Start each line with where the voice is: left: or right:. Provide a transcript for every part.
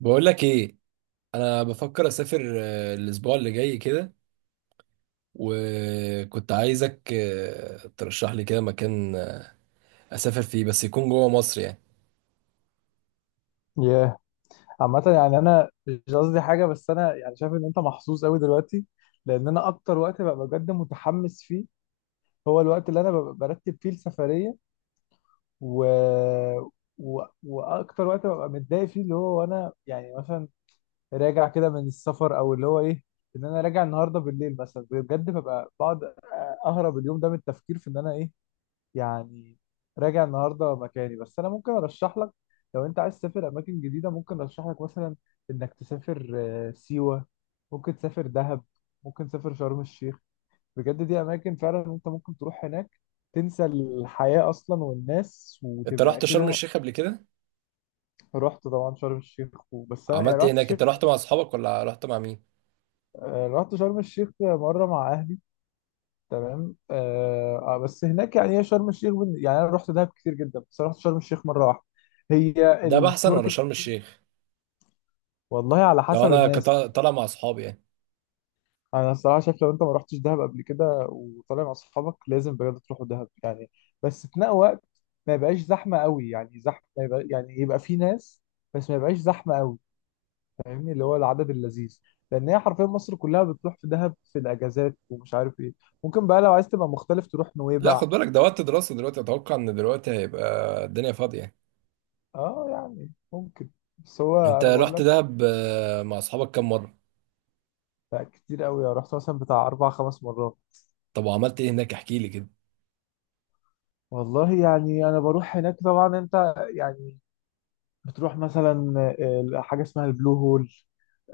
right: بقول لك ايه. انا بفكر اسافر الاسبوع اللي جاي كده. وكنت عايزك ترشح لي كده مكان اسافر فيه، بس يكون جوه مصر يعني.
left: ياه. عامة يعني أنا مش قصدي حاجة، بس أنا يعني شايف إن أنت محظوظ أوي دلوقتي. لأن أنا أكتر وقت ببقى بجد متحمس فيه هو الوقت اللي أنا ببقى برتب فيه السفرية. و... وأكتر وقت ببقى متضايق فيه اللي هو وأنا يعني مثلا راجع كده من السفر، أو اللي هو إيه، إن أنا راجع النهاردة بالليل مثلا بجد ببقى بقعد أهرب اليوم ده من التفكير في إن أنا إيه، يعني راجع النهارده مكاني. بس انا ممكن ارشح لك، لو انت عايز تسافر اماكن جديده ممكن ارشح لك مثلا انك تسافر سيوه، ممكن تسافر دهب، ممكن تسافر شرم الشيخ. بجد دي اماكن فعلا انت ممكن تروح هناك، تنسى الحياه اصلا والناس
right: انت
left: وتبقى
right: رحت شرم
left: كده.
right: الشيخ قبل كده؟
left: رحت طبعا شرم الشيخ، وبس انا يعني
right: عملت ايه
left: رحت
right: هناك؟
left: الشيخ.
right: انت رحت مع اصحابك ولا رحت مع مين؟
left: رحت شرم الشيخ مره مع اهلي، تمام. بس هناك يعني هي شرم الشيخ يعني انا رحت دهب كتير جدا، بس أنا رحت شرم الشيخ مره واحده. هي
right: ده احسن ولا
left: السنوركلينج
right: شرم
left: فيها.
right: الشيخ؟
left: والله على
right: لو
left: حسب
right: انا كنت
left: الناس.
right: طالع مع اصحابي يعني.
left: انا الصراحه شايف لو انت ما رحتش دهب قبل كده وطالع مع اصحابك لازم بجد تروحوا دهب يعني. بس في نفس وقت ما يبقاش زحمه قوي، يعني زحمه يبقى يعني يبقى في ناس بس ما يبقاش زحمه قوي، فاهمني، اللي هو العدد اللذيذ. لان هي حرفيا مصر كلها بتروح في دهب في الاجازات ومش عارف ايه. ممكن بقى لو عايز تبقى مختلف تروح
right: لا،
left: نويبع،
right: خد بالك ده وقت
left: تروح راس
right: دراسة
left: شيطان.
right: دلوقتي، اتوقع ان دلوقتي هيبقى الدنيا فاضية.
left: اه يعني ممكن. بس هو
right: انت
left: انا بقول
right: رحت
left: لك،
right: دهب مع اصحابك كام مرة؟
left: لا كتير قوي أنا رحت مثلا بتاع 4 5 مرات.
right: طب وعملت ايه هناك؟ احكي لي كده.
left: والله يعني انا بروح هناك طبعا، انت يعني بتروح مثلا حاجه اسمها البلو هول.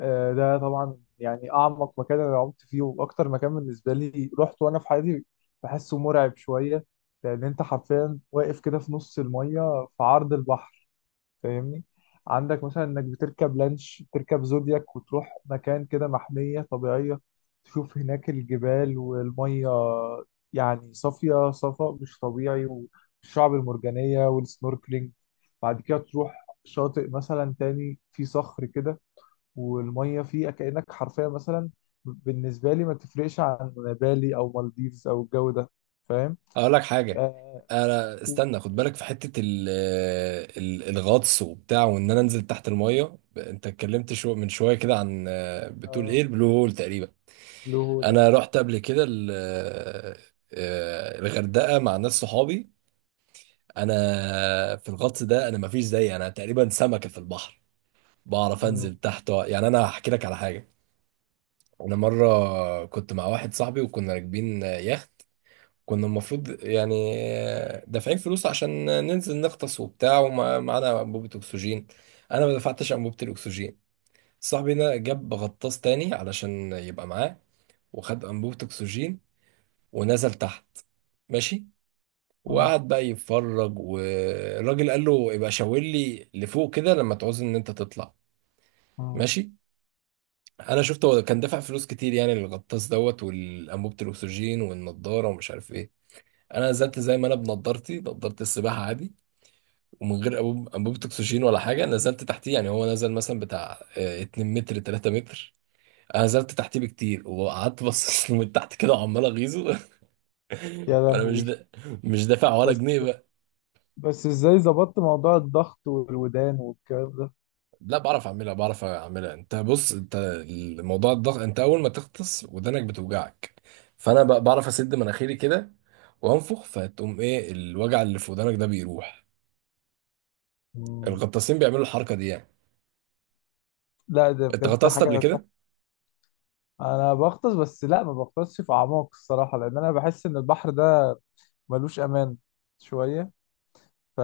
left: ده طبعا يعني اعمق مكان انا عمت فيه واكتر مكان بالنسبه لي رحت وانا في حياتي. بحسه مرعب شويه، لان انت حرفيا واقف كده في نص الميه في عرض البحر، فاهمني. عندك مثلا انك بتركب لانش، بتركب زودياك وتروح مكان كده محمية طبيعية، تشوف هناك الجبال والمية، يعني صافية صفاء مش طبيعي، والشعب المرجانية والسنوركلينج. بعد كده تروح شاطئ مثلا تاني فيه صخر كده والمية فيه كأنك حرفيا مثلا بالنسبة لي ما تفرقش عن بالي أو مالديفز أو الجو ده. فاهم؟
right: اقول لك حاجه.
left: آه.
right: انا
left: و-
right: استنى، خد بالك في حته ال الغطس وبتاع، وان انا انزل تحت الميه. انت اتكلمت شو من شويه كده عن، بتقول ايه؟
left: آه.
right: البلو هول تقريبا.
left: بلو هول، آه.
right: انا رحت قبل كده الغردقه مع ناس صحابي. انا، في الغطس ده انا مفيش زيي، انا تقريبا سمكه في البحر. بعرف
left: مم،
right: انزل تحت. يعني انا هحكي لك على حاجه. انا مره كنت مع واحد صاحبي وكنا راكبين يخت. كنا المفروض يعني دافعين فلوس عشان ننزل نغطس وبتاع، ومعانا انبوبة اكسجين. انا ما دفعتش انبوبة الاكسجين. صاحبي ده جاب غطاس تاني علشان يبقى معاه، وخد انبوبة اكسجين ونزل تحت. ماشي.
left: مم،
right: وقعد بقى يتفرج، والراجل قال له يبقى شاور لي لفوق كده لما تعوز ان انت تطلع.
left: مم.
right: ماشي. انا شفته هو كان دافع فلوس كتير يعني للغطاس دوت والانبوبة الاكسجين والنضارة ومش عارف ايه. انا نزلت زي ما انا بنضارتي، نضارة السباحة عادي. ومن غير انبوبه اكسجين ولا حاجه، نزلت تحتيه. يعني هو نزل مثلا بتاع 2 متر 3 متر. انا نزلت تحتيه بكتير وقعدت بص له من تحت كده وعمال اغيظه.
left: يا
right: وانا
left: لهوي.
right: مش دافع ولا
left: بس
right: جنيه بقى.
left: بس ازاي ظبطت موضوع الضغط والودان والكلام ده؟
right: لا، بعرف اعملها بعرف اعملها. انت بص، انت الموضوع الضغط، انت اول ما تغطس ودانك بتوجعك. فانا بقى بعرف اسد مناخيري كده وانفخ، فتقوم ايه الوجع اللي في ودانك ده بيروح.
left: مم.
right: الغطاسين بيعملوا الحركه دي يعني.
left: لا ده
right: انت
left: بجد
right: غطست قبل
left: حاجة تحفة.
right: كده؟
left: انا بغطس، بس لا ما بغطسش في اعماق الصراحة لان انا بحس ان البحر ده ملوش امان شوية. ف...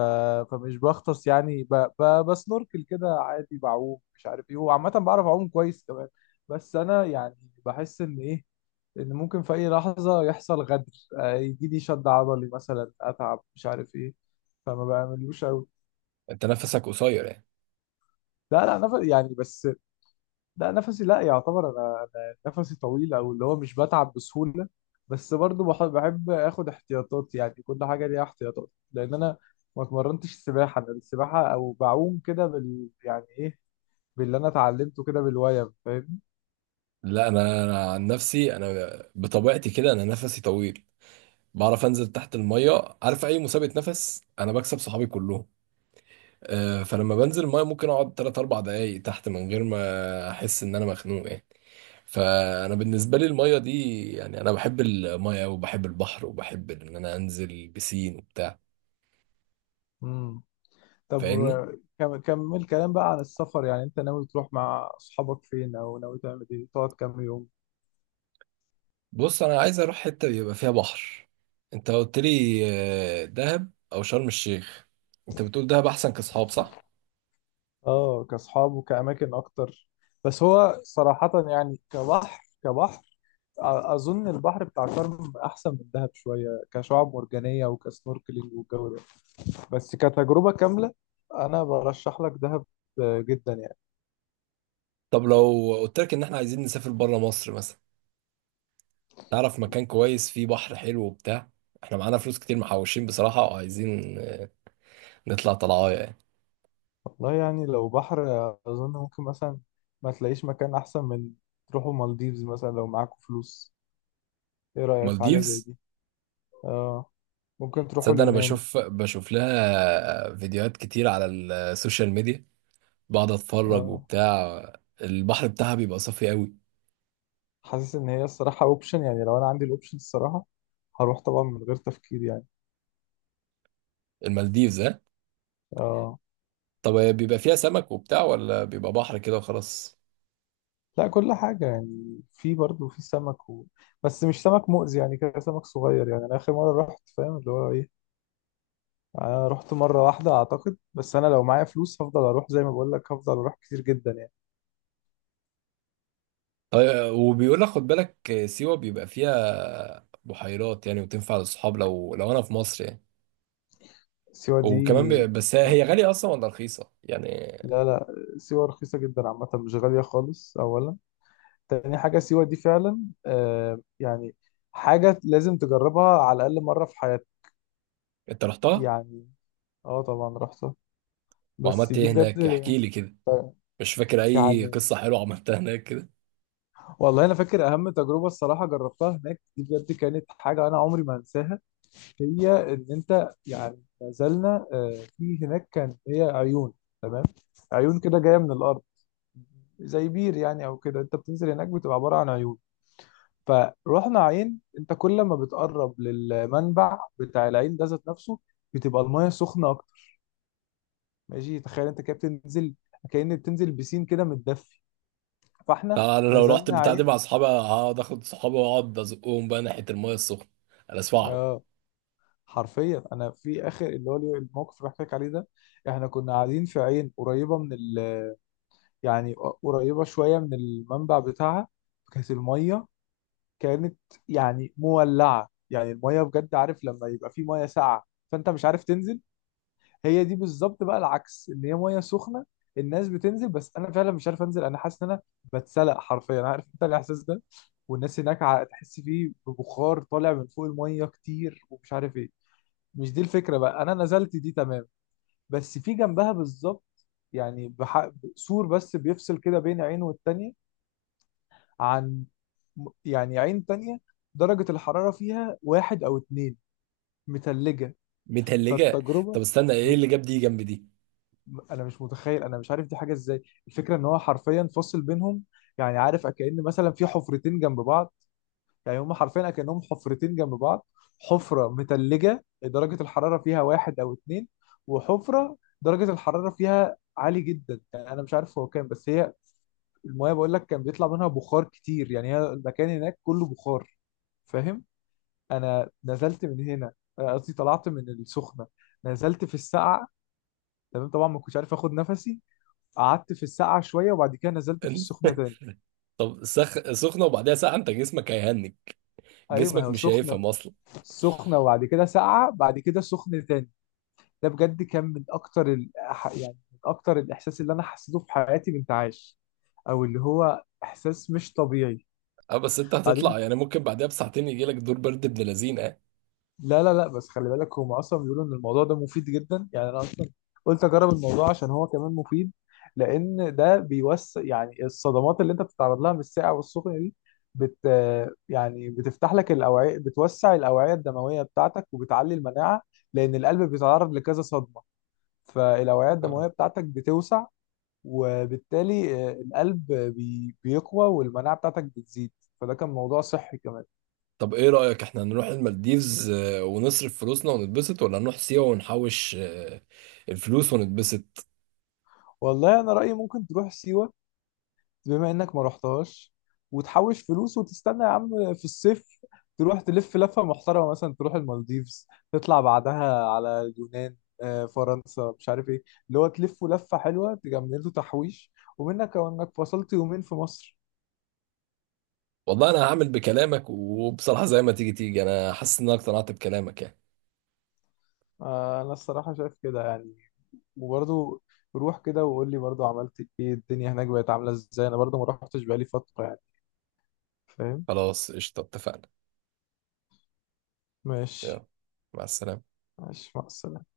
left: فمش بغطس يعني بسنوركل كده عادي، بعوم مش عارف ايه، وعامة بعرف اعوم كويس كمان. بس انا يعني بحس ان ايه، ان ممكن في اي لحظة يحصل غدر، يجي لي شد عضلي مثلا، اتعب مش عارف ايه، فما بعملوش قوي.
right: انت نفسك قصير يعني؟
left: لا لا نفس يعني بس، لا نفسي لا يعتبر، انا نفسي طويل، او اللي هو مش بتعب بسهوله. بس برضو بحب اخد احتياطات يعني كل حاجه ليها احتياطات. لان انا ما اتمرنتش سباحه، انا السباحه او بعوم كده بال يعني ايه، باللي انا اتعلمته كده بالويم، فاهم.
right: لا، انا عن نفسي، انا بطبيعتي كده انا نفسي طويل. بعرف انزل تحت الميه، عارف اي مسابقه نفس انا بكسب صحابي كلهم. فلما بنزل الميه ممكن اقعد 3 4 دقايق تحت من غير ما احس ان انا مخنوق يعني. فانا بالنسبه لي الميه دي يعني انا بحب الميه وبحب البحر وبحب ان انا انزل بسين وبتاع.
left: امم. طب
right: فاهمني؟
left: كمل كلام بقى عن السفر يعني انت ناوي تروح مع اصحابك فين؟ او ناوي تعمل ايه؟ تقعد كام يوم؟
right: بص، انا عايز اروح حته يبقى فيها بحر. انت قلت لي دهب او شرم الشيخ. انت بتقول دهب احسن كاصحاب، صح؟
left: اه كاصحاب وكاماكن اكتر. بس هو صراحه يعني كبحر، كبحر اظن البحر بتاع شرم احسن من دهب شويه كشعاب مرجانيه وكسنوركلينج والجو ده. بس كتجربه كامله انا برشح لك دهب جدا يعني.
right: طب لو قلت لك ان احنا عايزين نسافر بره مصر مثلا، تعرف مكان كويس فيه بحر حلو وبتاع؟ احنا معانا فلوس كتير محوشين بصراحة، وعايزين نطلع طلعايه يعني.
left: والله يعني لو بحر اظن ممكن مثلا ما تلاقيش مكان احسن من تروحوا مالديفز مثلا لو معاكم فلوس. ايه رايك في حاجه زي
right: مالديفز؟
left: دي؟ اه. ممكن تروحوا
right: تصدق، انا
left: اليونان.
right: بشوف لها فيديوهات كتير على السوشيال ميديا، بقعد اتفرج
left: اه.
right: وبتاع. البحر بتاعها بيبقى صافي قوي.
left: حاسس ان هي الصراحه اوبشن يعني، لو انا عندي الاوبشن الصراحه هروح طبعا من غير تفكير يعني.
right: المالديفز، ها؟
left: اه.
right: طب هي بيبقى فيها سمك وبتاع ولا بيبقى بحر كده وخلاص؟
left: لا كل حاجة يعني، في برضه في سمك و... بس مش سمك مؤذي، يعني كده سمك صغير. يعني أنا آخر مرة رحت، فاهم اللي هو إيه، أنا رحت مرة واحدة أعتقد. بس أنا لو معايا فلوس هفضل أروح، زي ما بقول لك هفضل أروح كتير جدا يعني.
right: طيب، وبيقول لك خد بالك سيوة بيبقى فيها بحيرات يعني، وتنفع للصحاب لو انا في مصر يعني.
left: سيوة دي
right: وكمان بس هي
left: يعني،
right: غالية أصلا ولا رخيصة؟ يعني،
left: لا لا، سيوة رخيصة جدا عامة، مش غالية خالص أولا. تاني حاجة سيوة دي فعلا يعني حاجة لازم تجربها على الأقل مرة في حياتك.
right: أنت رحتها؟
left: يعني اه طبعا رحتها، بس
right: وعملت
left: دي
right: إيه هناك؟
left: بجد
right: احكي لي كده. مش فاكر أي
left: يعني.
right: قصة حلوة عملتها هناك كده؟
left: والله انا فاكر اهم تجربه الصراحه جربتها هناك، دي بجد كانت حاجه انا عمري ما انساها. هي ان انت يعني نزلنا في هناك كان هي عيون، تمام. عيون كده جايه من الارض زي بير يعني، او كده انت بتنزل هناك بتبقى عباره عن عيون. فروحنا عين، انت كل ما بتقرب للمنبع بتاع العين ده ذات نفسه بتبقى المايه سخنه اكتر. ماشي، تخيل انت كده بتنزل كأن بتنزل بسين كده متدفي. فاحنا
right: طبعا أنا لو رحت
left: نزلنا
right: البتاع دي
left: عين.
right: مع أصحابي هقعد آخد صحابي وأقعد أزقهم بقى ناحية المية السخنة. أنا أسمعهم.
left: اه، حرفيا انا في اخر اللي هو الموقف اللي بحكي لك عليه ده، احنا كنا قاعدين في عين قريبه من يعني قريبه شويه من المنبع بتاعها. كانت الميه كانت يعني مولعه، يعني الميه بجد، عارف لما يبقى في ميه ساقعه فانت مش عارف تنزل؟ هي دي بالظبط، بقى العكس ان هي ميه سخنه. الناس بتنزل، بس انا فعلا مش عارف انزل، انا حاسس ان انا بتسلق حرفيا، عارف انت الاحساس ده. والناس هناك تحس فيه ببخار طالع من فوق الميه كتير ومش عارف ايه. مش دي الفكرة، بقى أنا نزلت دي تمام. بس في جنبها بالظبط، يعني سور بس بيفصل كده بين عين والتانية، عن يعني عين تانية درجة الحرارة فيها 1 أو 2 متلجة.
right: متهلجة.
left: فالتجربة
right: طب استنى، إيه
left: مت...
right: اللي جاب دي جنب دي؟
left: أنا مش متخيل، أنا مش عارف دي حاجة إزاي. الفكرة إن هو حرفيا فاصل بينهم، يعني عارف كأن مثلا في حفرتين جنب بعض، يعني هم حرفيا كأنهم حفرتين جنب بعض. حفرة متلجة درجة الحرارة فيها واحد أو اتنين، وحفرة درجة الحرارة فيها عالي جدا، يعني أنا مش عارف هو كام، بس هي المايه بقول لك كان بيطلع منها بخار كتير، يعني هي المكان هناك كله بخار، فاهم. أنا نزلت من هنا، قصدي طلعت من السخنة، نزلت في السقعة. تمام طبعا ما كنتش عارف اخد نفسي، قعدت في السقعة شوية وبعد كده نزلت في السخنة تاني.
right: طب سخنة وبعدها ساعة أنت جسمك هيهنج.
left: ايوه، ما
right: جسمك
left: هو
right: مش
left: سخنة،
right: هيفهم أصلا.
left: سخنة وبعد كده ساقعة بعد كده سخنة تاني. ده بجد كان من اكتر يعني من اكتر الاحساس اللي انا حسيته في حياتي بانتعاش، او اللي هو احساس مش طبيعي.
right: أه، بس أنت
left: بعدين
right: هتطلع يعني، ممكن بعدها بساعتين يجيلك دور برد ابن لذينة
left: لا لا لا بس خلي بالك هم اصلا بيقولوا ان الموضوع ده مفيد جدا، يعني انا اصلا قلت اجرب الموضوع عشان هو كمان مفيد. لان ده بيوسع يعني الصدمات اللي انت بتتعرض لها من الساقع والسخن دي بت يعني بتفتح لك الاوعيه، بتوسع الاوعيه الدمويه بتاعتك وبتعلي المناعه، لان القلب بيتعرض لكذا صدمه. فالاوعيه الدمويه
right: يعني.
left: بتاعتك بتوسع، وبالتالي القلب بيقوى، والمناعة بتاعتك بتزيد، فده كان موضوع صحي كمان.
right: طب ايه رأيك، احنا نروح المالديفز ونصرف فلوسنا ونتبسط ولا نروح سيوة ونحوش الفلوس ونتبسط؟
left: والله انا رأيي ممكن تروح سيوة بما انك ما رحتهاش، وتحوش فلوس وتستنى يا عم في الصيف تروح تلف لفة محترمة، مثلا تروح المالديفز تطلع بعدها على اليونان، فرنسا مش عارف ايه، اللي هو تلفوا لفة حلوة تجملوا تحويش ومنك او انك فصلت يومين في مصر.
right: والله انا هعمل بكلامك، وبصراحة زي ما تيجي تيجي انا حاسس ان انا اقتنعت بكلامك يعني.
left: انا الصراحة شايف كده يعني، وبرضه روح كده وقول لي برضه عملت ايه، الدنيا هناك بقت عاملة ازاي، انا برضه ما روحتش بقالي فترة يعني، فاهم.
right: خلاص، قشطة، اتفقنا.
left: ماشي.
right: يلا، مع السلامة.
left: ماشي، مع السلامة.